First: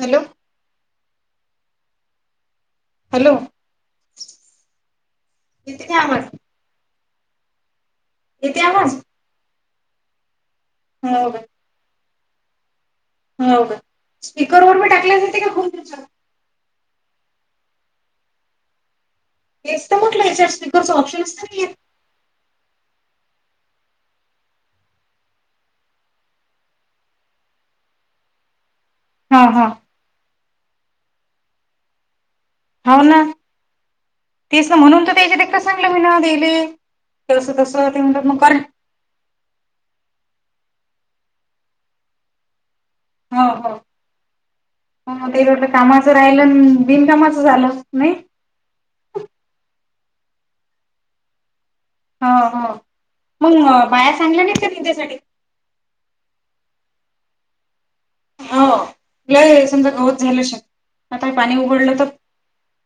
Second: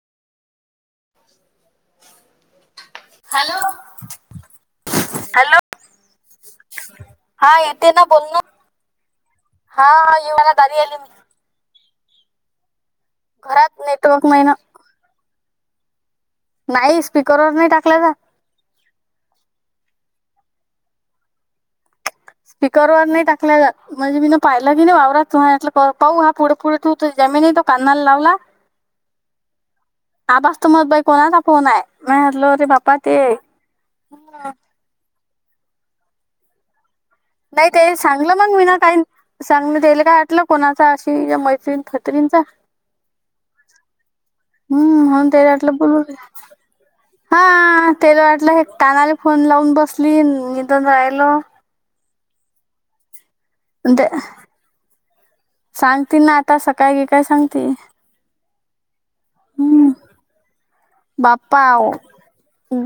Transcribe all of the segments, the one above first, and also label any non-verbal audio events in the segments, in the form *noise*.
Hello, hello, hello, *unintelligible* हा येते ना, बोल्ल येते आवाज? हा, इव *unintelligible* *unintelligible* होव घरात का, नेटवर्क नाही ना स्पीकर वर बी टाकल्या जाते का खूप दिवसात नाही, स्पीकरवर नाही टाकला जात. हेच तर म्हटलं याच्यास स्पिकरचं ऑप्शन्स नाहीयेत. स्पीकरवर नाही टाकला जात. म्हणजे मी ना पाहिलं बी नाही वावरात, तू *unintelligible* पाऊ हा पुढे पुढे तू जमी नाही तो कान्नाला लावला हं हं. आबास तो मग बाई कोणाचा फोन आहे, मी मटलो रे बाप्पा हो ते ना *unintelligible* तेच म्हणून त त्याच्यातं सांगलं मी ना देले नाही ते सांगलं मंग मी नं, काइन सांगन तेलं काय वाटलं, कोणाचा अशी या मैत्रीण फत्रींनचा हो हो. हम्म हा म्हणून त्याला तेला वाटलं, बोलू कामाचं राहिलं अन बिनकामाचं झालंच, हा नाही? त्याला वाटलं हे कानाला फोन लावून बसलीन, निदुन राहिलो. हं हं, मंग बाया सांगल्या नाहीत का निंदायसाठी? सांगते ना आता, सकाळी गी काय सांगतेऽ हा लय समजा गवत झालं शेत, आता हे पाणी उघडलं तर,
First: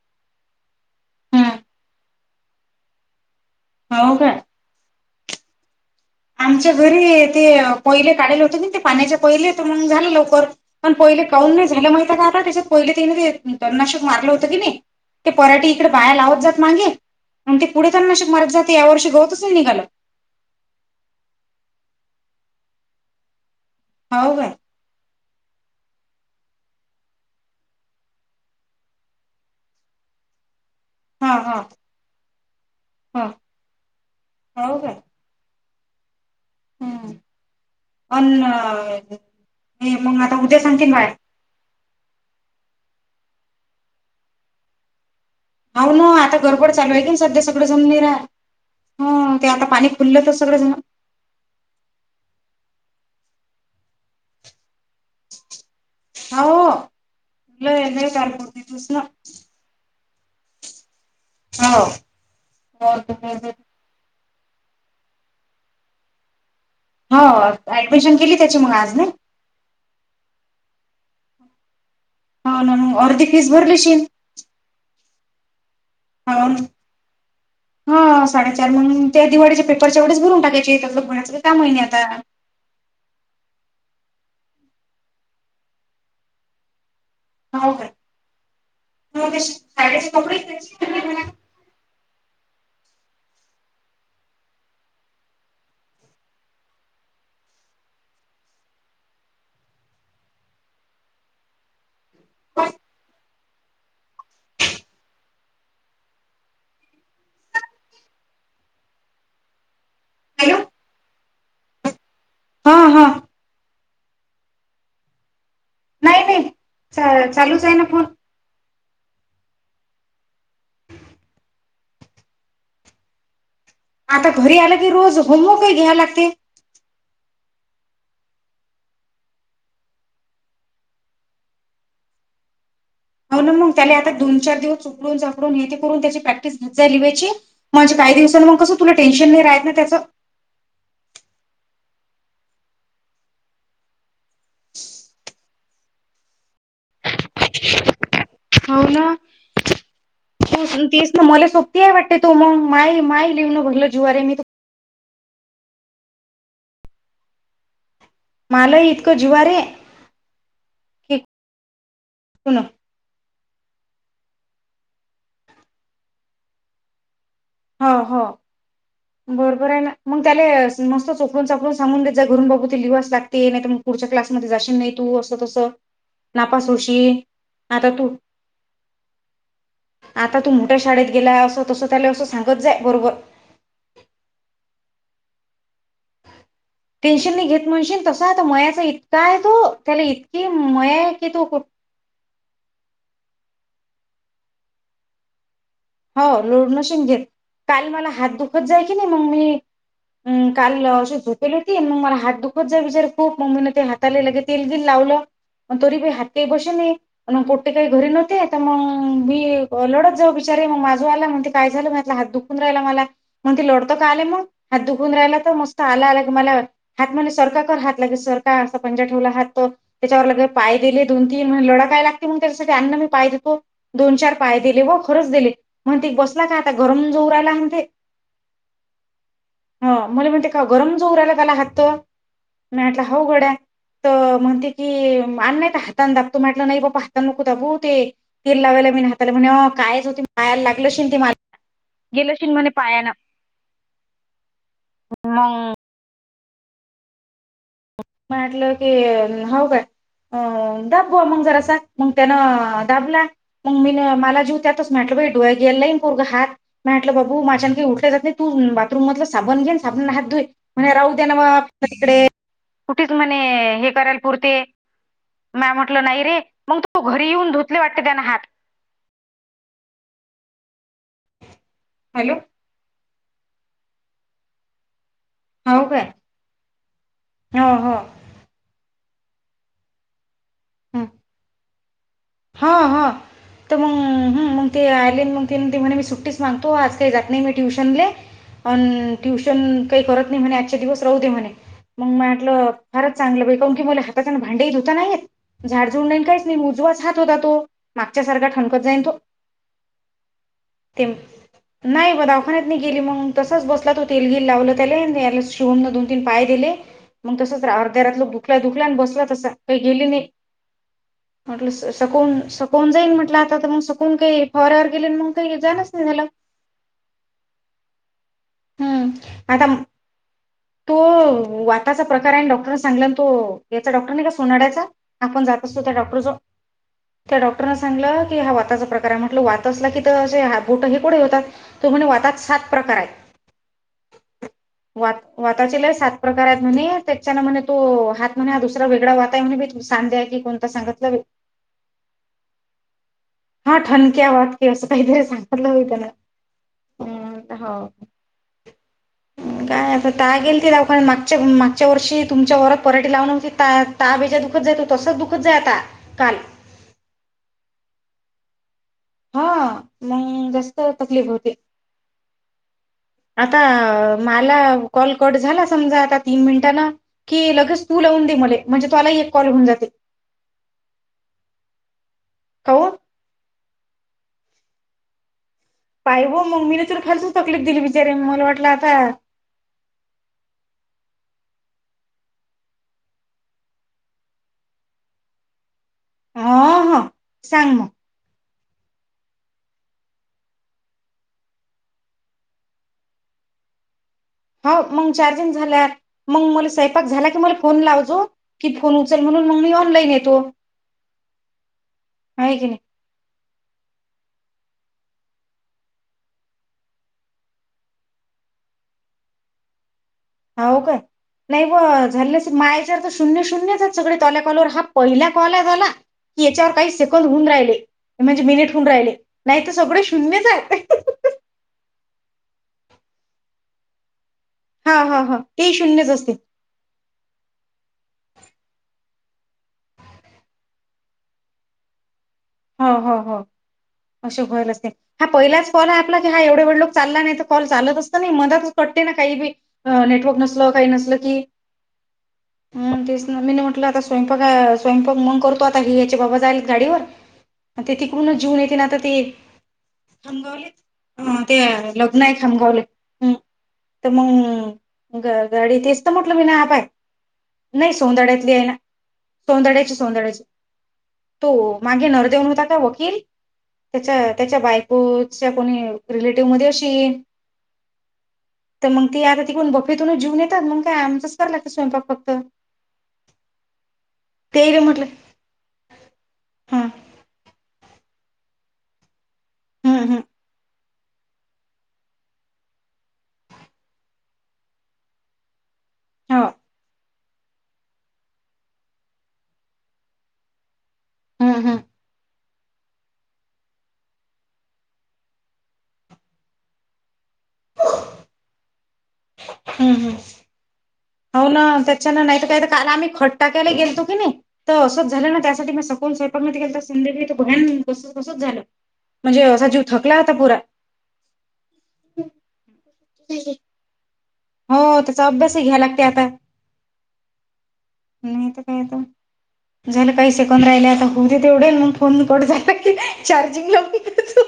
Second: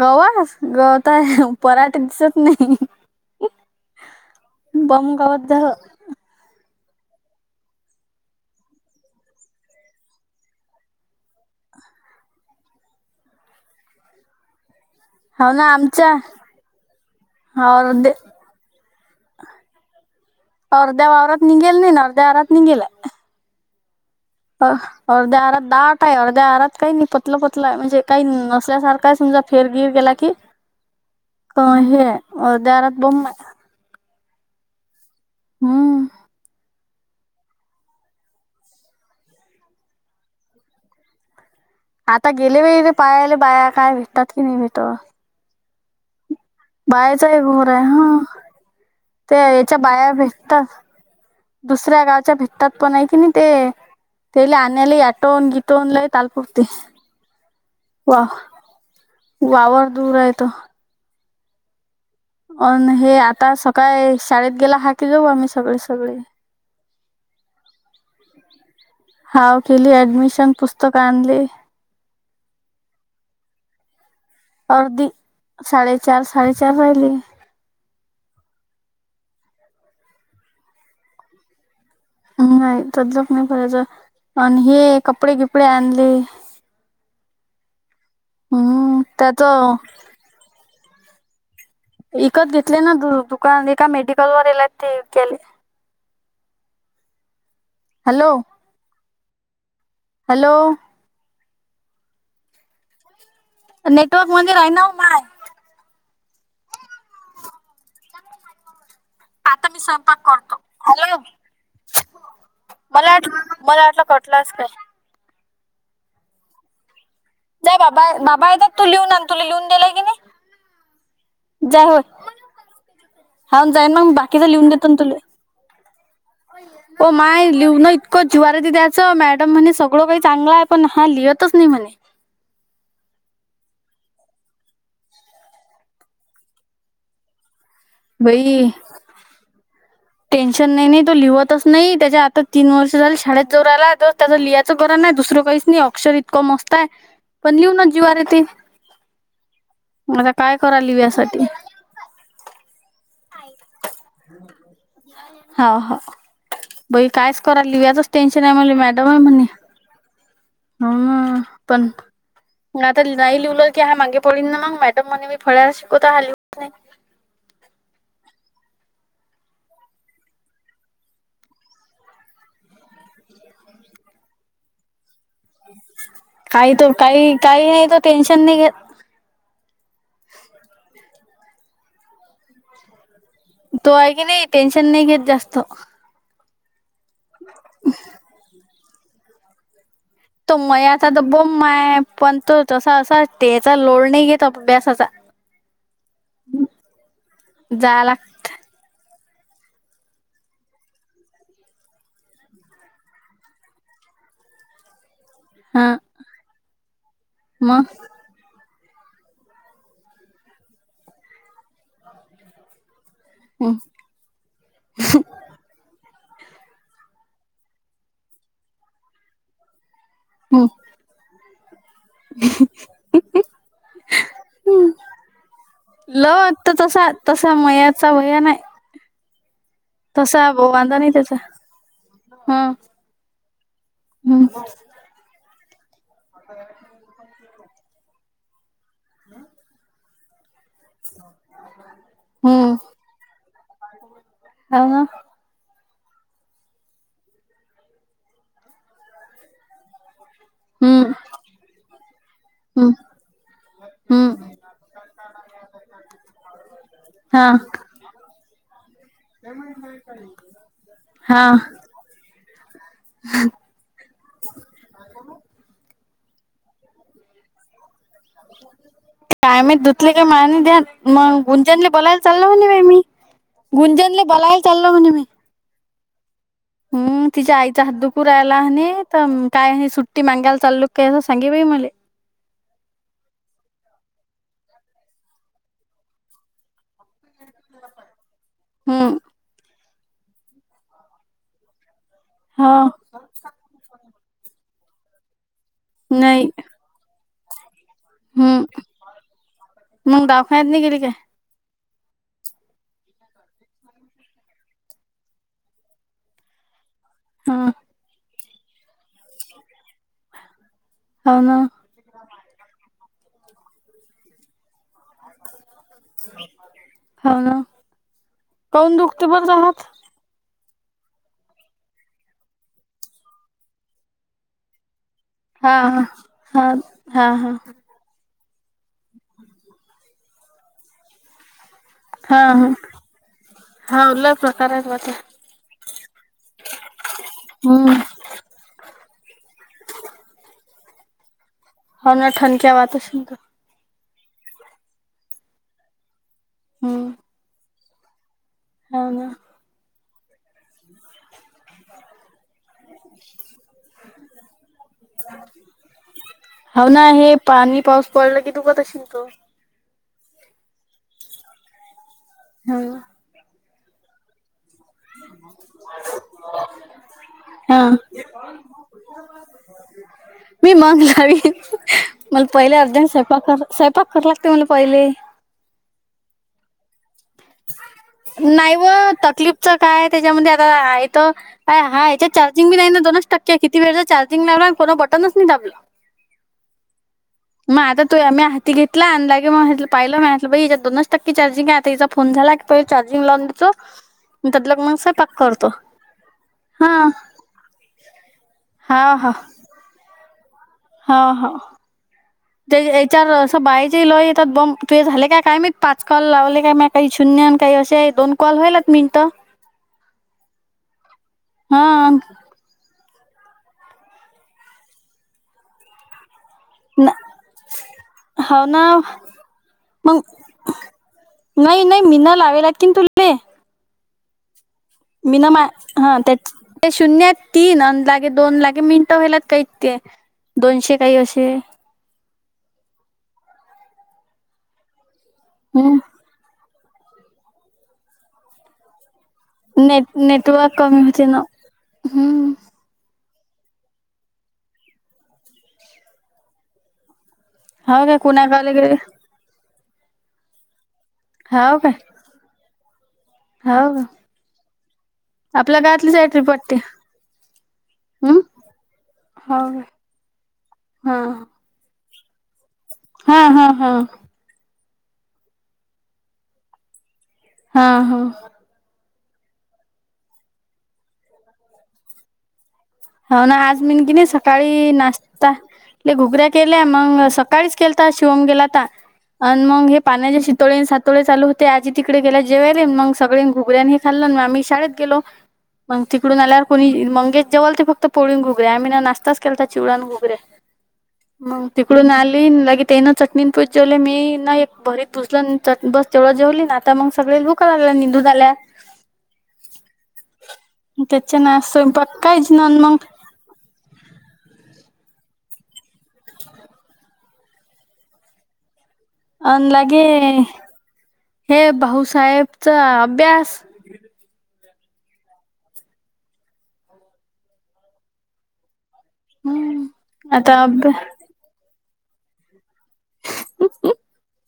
गवत, गवत आहे पराठे दिसत नाही. हाव काय. बम गवत झालं. आमच्या घरी, ते कोयले काढले होते ना ते, पाण्याच्या कोयले, तर मग झालं लवकर. पण पहिले कौन नाही झालं माहित हाय का त्याच्यात पहिले तिने ते, तनाशक मारलं होतं की नाही. ते हो ना पराठी इकडे बाया आमच्या लावत जात मागे, मग ते पुढे अर्धे तननाशक मारत जातं, या वर्ष गवतच नाही निघालं. अर्ध्या वावरात निघेल नाई, अर्ध्या वावरात निघेल आय. हो का अर्ध्या आरात दाट आहे अर्ध्या आरात काही नाही पतलं पतलंय म्हणजे काही नसल्यासारखा समजा फिरवीर गेला की *unintelligible* हा अ हे दरात बम हा आहे हो का हम्म हम्,, पण हे मग आता उद्या सांगतील बाया. आता गेले वेळी ते पायाले बाया काय भेटतात की नाही भेटत. हाव ना, आता गरबड चालू आहे की बायाचाही सध्या सगळं घोर जम आहे नै राह, हा हा, ते आता याच्या पाणी बाया खुललं तर सगळे भेटतात जणं, दुसऱ्या गावच्या भेटतात पण आहे की नाही ते त्याले आणयले अॅटोवून घे तोंड लाही हो तालपुरते लय लय वा ताल पुरते तूच ना वावर दूर आहे तो हो अन हे आता सकाळी शाळेत गेला हाकी जाऊ आम्ही सगळे सगळे हो ऍडमिशन केली त्याची मग आज नही हाव केली ऍडमिशन पुस्तक आणली हो ना अर्धी फीस भरली असीन अर्दी साडे चार साडे चार राहिले हा साडेचार म्हणून त्या दिवाळीच्या पेपरच्यावढच भरून टाकायचे त्यात महिन्याची त्या महिने आता नाही तलोक नाही बरायच आणि हे कपडे किपडे आणले हो का हम्म त्याच साड्याचे कपडेयडेला इकत घेतले ना द दुकान एका मेडिकल वरला ते गले हॅलो हॅलो *unintelligible* नेटवर्क मध्ये राहि ना माय आता मी स्वयंपाक हॅलो करतो हॅलो हा हा मला मला आटला कटला अस का नाही नाही चालूच आहे जाय ना बाबा फोन बाबा येतात तू लिहून आण तुला लिहून दिलाय की नाही जाय होय हा जाई मग बाकीचा लिहून देत न तुले होमवर्क ही घ्या लागते *unintelligible* हो माय लिहून इतकं ज्वार त द्यायचं मॅडम म्हणे सगळं काही चांगला आहे पण हा लिहतच नाही म्हणे हो ना मग त्याला आता दोन चार दिवस उकडून कडून हे ते करून त्याची प्रॅक्टिस घ जाय लि वयची म्हणजे काही दिवसांनी मग बाई कस तु टेनशन नाही राहयचं त्याच टेन्शन नाही नाही तो लिहतच नाही त्याच्या आता तीन वर्ष झाली शाळेत जाऊ राहिला तर त्यां लिहायचं गरा्ण दुसरं काही नाही अक्षर इतकं मस्त आहे *unintelligible* पण लिव्हना जीवार येते हो ना आता काय करा लिव यासाठी ते वाटते तू मग माय माय लिव न बघल जुववरे मी हा हा बई कायच करा लिव्याजच टेन्शन आहे मलाही मॅडम इतकं आहे म्हणणे जिवारे की होना पण *unintelligible* आता नाही लिवलं की हा मागे पडल ना मग मॅडम म्हणे मी फळ्याला शिकवतो हा लिहत नाही हा हो बरोबर आहे मग त्याला मस्त चोपडून चापडून सांगून देत जा घरून बाबू ती लिवास लागते नाहीग पुढच्या क्लास जाशीन नाही तू अस तस नापास काही तो होशी काही काही नाही आता तो तू टेन्शन नाही घेत आता तू मोठ्या शाळेत गेला असं तस त्याला असं सांगत जाय बरोबर तो आहे की नाही टेन्शन नाही घेत जास्त टेन्शन नाही घेत म्हणशील तसा आता मयाचा इतका आहे तो त्याला इ तो मयाचा आता तर बम् आहे पण तो तसा असा त्याचा लोड नाही घेतो अभ्यासाचा हो लोड नशून घेत काल जाय मला हात लागत दुखत जाय की नाही मग मी अ काल अशी झोपेल होती. मग मला हात दुखत जाय विचारे खूप मम्मीनं ते हातालेलं के तेल गिल लावलं. म हा तोरी प हाते बसे न आणि पोटे काही मग घरी न आता तम मी लडत जाऊ च माझं वाल म्हणत. काय झाल? म्हणल हात दुखून राहिला. मला म्हणताय चाले मग हात दुखून राहिला तर मस्त आला आला मला हात म्हले सरका कर हात लागेल सरका असा पंजा ठेवला हात तर त्याच्यावर लगे पाय दिले दोन तीन म्ह लढा काय लाग त्याच्यासाठी अन्ना मी पाय देतो, दोन चार पाय दिले ब. खरंच दिले म्हणत ल बसला का आता. तर घरून तसा जाऊ राहिला तसा म्हणते. मयाचा भया नाही हा मला म्हणते तसा का गरम वांदा जो नाही उरायला त्याचा झाला हात त हम्म मी म्हटला हो गड्या तर हम्म म्हणते की अ्नात हात ता दाबतू म्हटलं नाही बा पाहता नको दाबू ते तेल लावायला मी नाहातला म्हणे कायच होती पायाला लागलशिील ते मला गेलशील म्हणे हम्म पाया ना हो ना मंग म्हटलं की हो का. अ दाब हम्म बुआ मग जरास मग त्यानं हम्म दाबला मग मी मला हम्म जीव त्यातच म्हटलो बाई डोळ्या गिळ्या लईन पोरगं हात म म्हटलं बाबू हा माझ्या न काही उठले जात नाही तू ब बाथरूमधलं साबण घेन साबणाने हात धुय म्हणे राहू द्या ना म हा तिकडे कुठेच म्हणे हे करायला पुरते म्या म्हटलं नाही रे. मग तू घरी येऊन धुतले वाटते त्यान हात. काय माहीत दुतले काय माने द्यान मग गुंजन ना बोलायला हॅलो चाललं मी गुंजनले बलायला चाल म्हणे मी हो का हम तिच्या आईचा हात दुकू राहिला तर काय आहे सुट्टी मागायला चाल्लुक कायं सांगे बाई मला हा, हा. तर मग, मग ते आले मग ते म्हने मी सुट्टीच मागतो, आज काही जात नाही मी ट्युशनले. ह *unintelligible* पण हम्म ट्युशन काही करत नाही म्हणे. आजच्या दिवस राहते म्हणे. मग म्हटलं हा फारच चांगलं बाई की मुला हाताचाना भांडी धुता नाही येत, झाड झुड नाही काहीच नाही मुजवाच हात होता तो. मागच्या सारखा हम्म थांबत नाही जाईन तो. मग दवाखान्यात नाही गेली ते काय नाही बा दावाखान्यात नाही गेली, मग तसाच बसला तो. तेलगिल लावलं त्याला, याला शिवम दोन-तीन पाय दिले. मग हा तसच राहा अर्ध्या रात लोक दुखल्या दुखल्यान, बसला तसा काही गेली नाही हो ना म्हटल सकवून-सकवून जाईल म्हटल. आता तर मग, सकवून काही फवऱ्यावर गेले मग काही जाणच नाही झाल. हा ना, का उन हम्म दुखत बग जा आता म- हात? तो वाताचा प्रकार आहे. आणि डॉक्टरने सांगला तो याचा डॉक्टर नाही का सोनाड्याचा. आपण जात हा असतो त्या डॉक्टर जवळ. हा हा हा त्या हा डॉक्टरनच. सांगलं की हा वातचा प्रकार आहे. म्हटल वात असला कि, बोट हे कुडे होतात. तो म्हणे वातात हा सात हा प्रकार आहेत. हा लय प्रकार आहेत वाटतं वात वाताचे लई सात प्रकार आहेत म्हणे, त्याच्यान म्हणे तो हम्म हात म्हणे हा दुसरा वेगळा वात आहे म्हणे. सांध्या आहे की, कोणता सांगितलं जा बाई. हो ना. ठणक्या वात असेन तर हा ठणक्या वात की, असं काहीतरी सांगितलं होई त्यान हो. हो ना. काय आता ता गेल. ते मागच्या-मागच्या वर्षी तुमच्या वरात पराठीे लावूनग, त ताबेच्या दुखतय तो तंसच दुखत जाय आता. काल. हाव ना हे पाणी, पाऊस पडला की दुखत असतील तो. हा, मग जास्त तकलीफ होती. हा. आता मला कॉल कट झाला समजा आता तीन मिनिटांना की हा लगेच तू लावून दे मले, म्हणजे तुलाही एक कॉल होऊन जाते. मी मंग लावी, मला पहिले काऊन अर्जन स्वयपाक-स्वयपाक कला- करायला लागते मला पहिले. पाय हो मम्मीने खालस तकलीफ दिली. बिचारे मला वाटलं नाही व आता तकलीफच काय त्याच्यामध्ये आता आहे तर काय हा याच्यात चार्जिंगच नाही ना, दोनच टक्के किती वेळचा चार्जिंग लावला, आणि कोण बटनच नाही दाबलं. ह ह सांग मग आता. तो आम्ही हाती घेतला, आणि पाहिलं ना याच्यात दोनच टक्के चार्जिंग आहे आता हिचा फोन झाला की परत चार्जिंगला लावून द्यायचो. हो मग चार्जिंग झाल्यावर मग मला हा स्वयपाक झाला की मला फोन लावजो, की फोन हा उचल हा म्हणून, मग मी ऑनलाईन येतो. हा. हा. आहे की नाही *unintelligible* चार असं बाहेचे लोेतात, बंद तु झाले काय मी पाच कॉल लावले का म काही शून्यन काही असे दोन कॉल होईलत मिनटं होवो काय नाही वो हा झालेले असत माय शुन्य-शून्य सगळे पहिल्या कॉलवर, हा पहिला कॉल झाला की याच्यावर काही सेकंद होऊन राहिले, म्हणजे हो मिनिट ना होऊन राहिले, नाही तर सगळं शून्यच आहे. हहह नाही-नाही मीना लावेलात की तु हा हा हा मीना माय ते शून्यच हा असते तेच ते शून्यात तीन अ लागे दोन लागे मिनटं व्हायलात काहीत ते दोनशे काही असे. हो हो हो अशे होइल असे. हा पहिलाच कॉल आहे हम्म आपला? हा एवढे वे लोक चालला नाही तर कॉल चालत असत नाही मध्येचच कटते ना काही बी अ नेट नेटवर्क नसल, काही कमी नसल होते की ना हम्म हम्म तेच ना मीनी म्हटल आता स्वयंपाक स्वयंपाक मंग करतो आता हि याचे बाबा जाईलच गाडीवर. ते हो काय तिकडूनच जेऊन कुणाकाले येतील गेले आता ते. हां ते हो काय लग्न आहे खमगावले. हो का तर मग ग गाडी आपल्या तेच तर गावातलीच आहे म्हटल, मी ट्रिप नाही ह वाटते बाय. नाही हम्म सोंदाड्यातली आहे ना. सोंदाड्याची, सोंदड्याची. हां. मागे नवरदेव होता का वकील हा हा त्याच्या त्याच्या बायकोच्या कोणी रिलेटिव्ह मध्ये अशी हां. हां. तर मग ती आता तिकडून बफेतूनच जेऊन येतात. मग काय आमचाच कराय लागत स्वयंपाक फक्त. हो ना, आज मीनी कीनाही तेले सकाळी म्हटलं नाश्ताले घुगऱ्या केल्या हं मग स सकाळीच केलता तर शिवम गेला तर आणि मग हे हं हं पाण्याच्या शितोळेने तोळे चालू होते आजी तिकडे गेल्या जेवायले मग सगळे घुगऱ्या हे खाल्ल मग आम्ही शाळेत गेलो. मग तिकडून हो आल्यावर कोणी मंगेश जेवल ते फक्त. फक्त पोळी न घुकऱ्या आम्ही ना नाश्ताच केलता चिवडा, घुगरे. हं मग हं तिकडून आली लगेच त्यांनी चटणीं पोळी जेवले. मी ना एक भरीत भुसल चट बस तेवढ जेवली ना, आता मग सगळे भुका लागल्या हिंदून आल्या. हम्म, हम्म. त्याच्या हो ना स्वयंपाक त्याच्यान नाही काहीच तर ना काल मग आम्ही खट टाकायला गेलतो की नाही. तर असच झालं ना त्यासाठी मी सकोल स्वयंपाक केलता. तर संध्याकाळी भयान तसच झाल. अन लगे हे भाऊसाहेबचा अभ्यास हो त्याचा अभ्यासही घ्यायला लागते आता. हम्म झाल काही सेकंद राहिले अभ्या आता होऊन तेवढे मग फोन कट झाले की चार्जिंग लावून देतो.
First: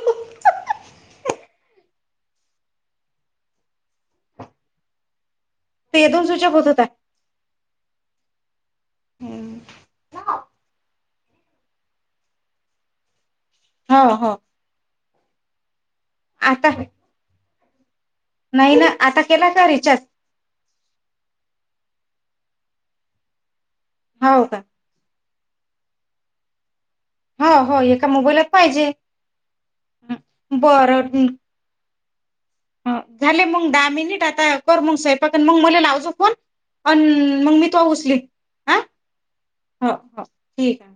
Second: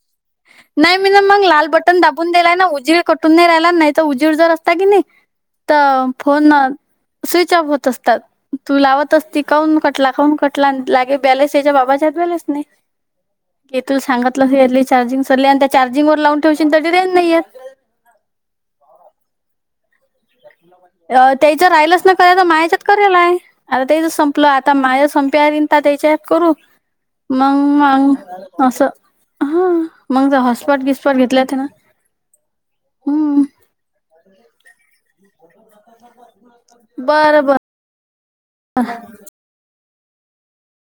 नाही, मी ना मग लाल बटन दाबून दिलाय ना उजीर कटून नाही राहिला नाही तर उजीर जर असता की नाही. *inaudible* तर दोन स्विच फोन ऑफ होत होता. स्विच ऑफ होत असतात. तू लावत असती काऊन कटला काऊन कटला लागे बैलेंस याच्या बाबाच्यात बैलेंसच नाही. ये तु हो हो सांगतल यातली चार्जिंग सरली आणि त्या चार्जिंग वर लावून आता ठेवशील तरी रेंज नाही येत. नाही ना आता केला का रिचार्ज? अ त्याच्या राहिलच ना करायच तर माया याच्यात केलेलाय आता तेच हो संपल का आता माझ्या संप प्यारीता त्याच्याप करू हो मंग हो एका मंग मोबाईलात अस. पाहिजे हां हं, मग हॉटस्पॉट बरं बिटस्पॉट हं, घेतले ते ना. झाले हम्म मग दहा मिनिट आता कर मग स्वयंपाकन मग मला लाव तु फोन. अं बरं बर मग मी तो उचलील हो हो हो ठीक आहे.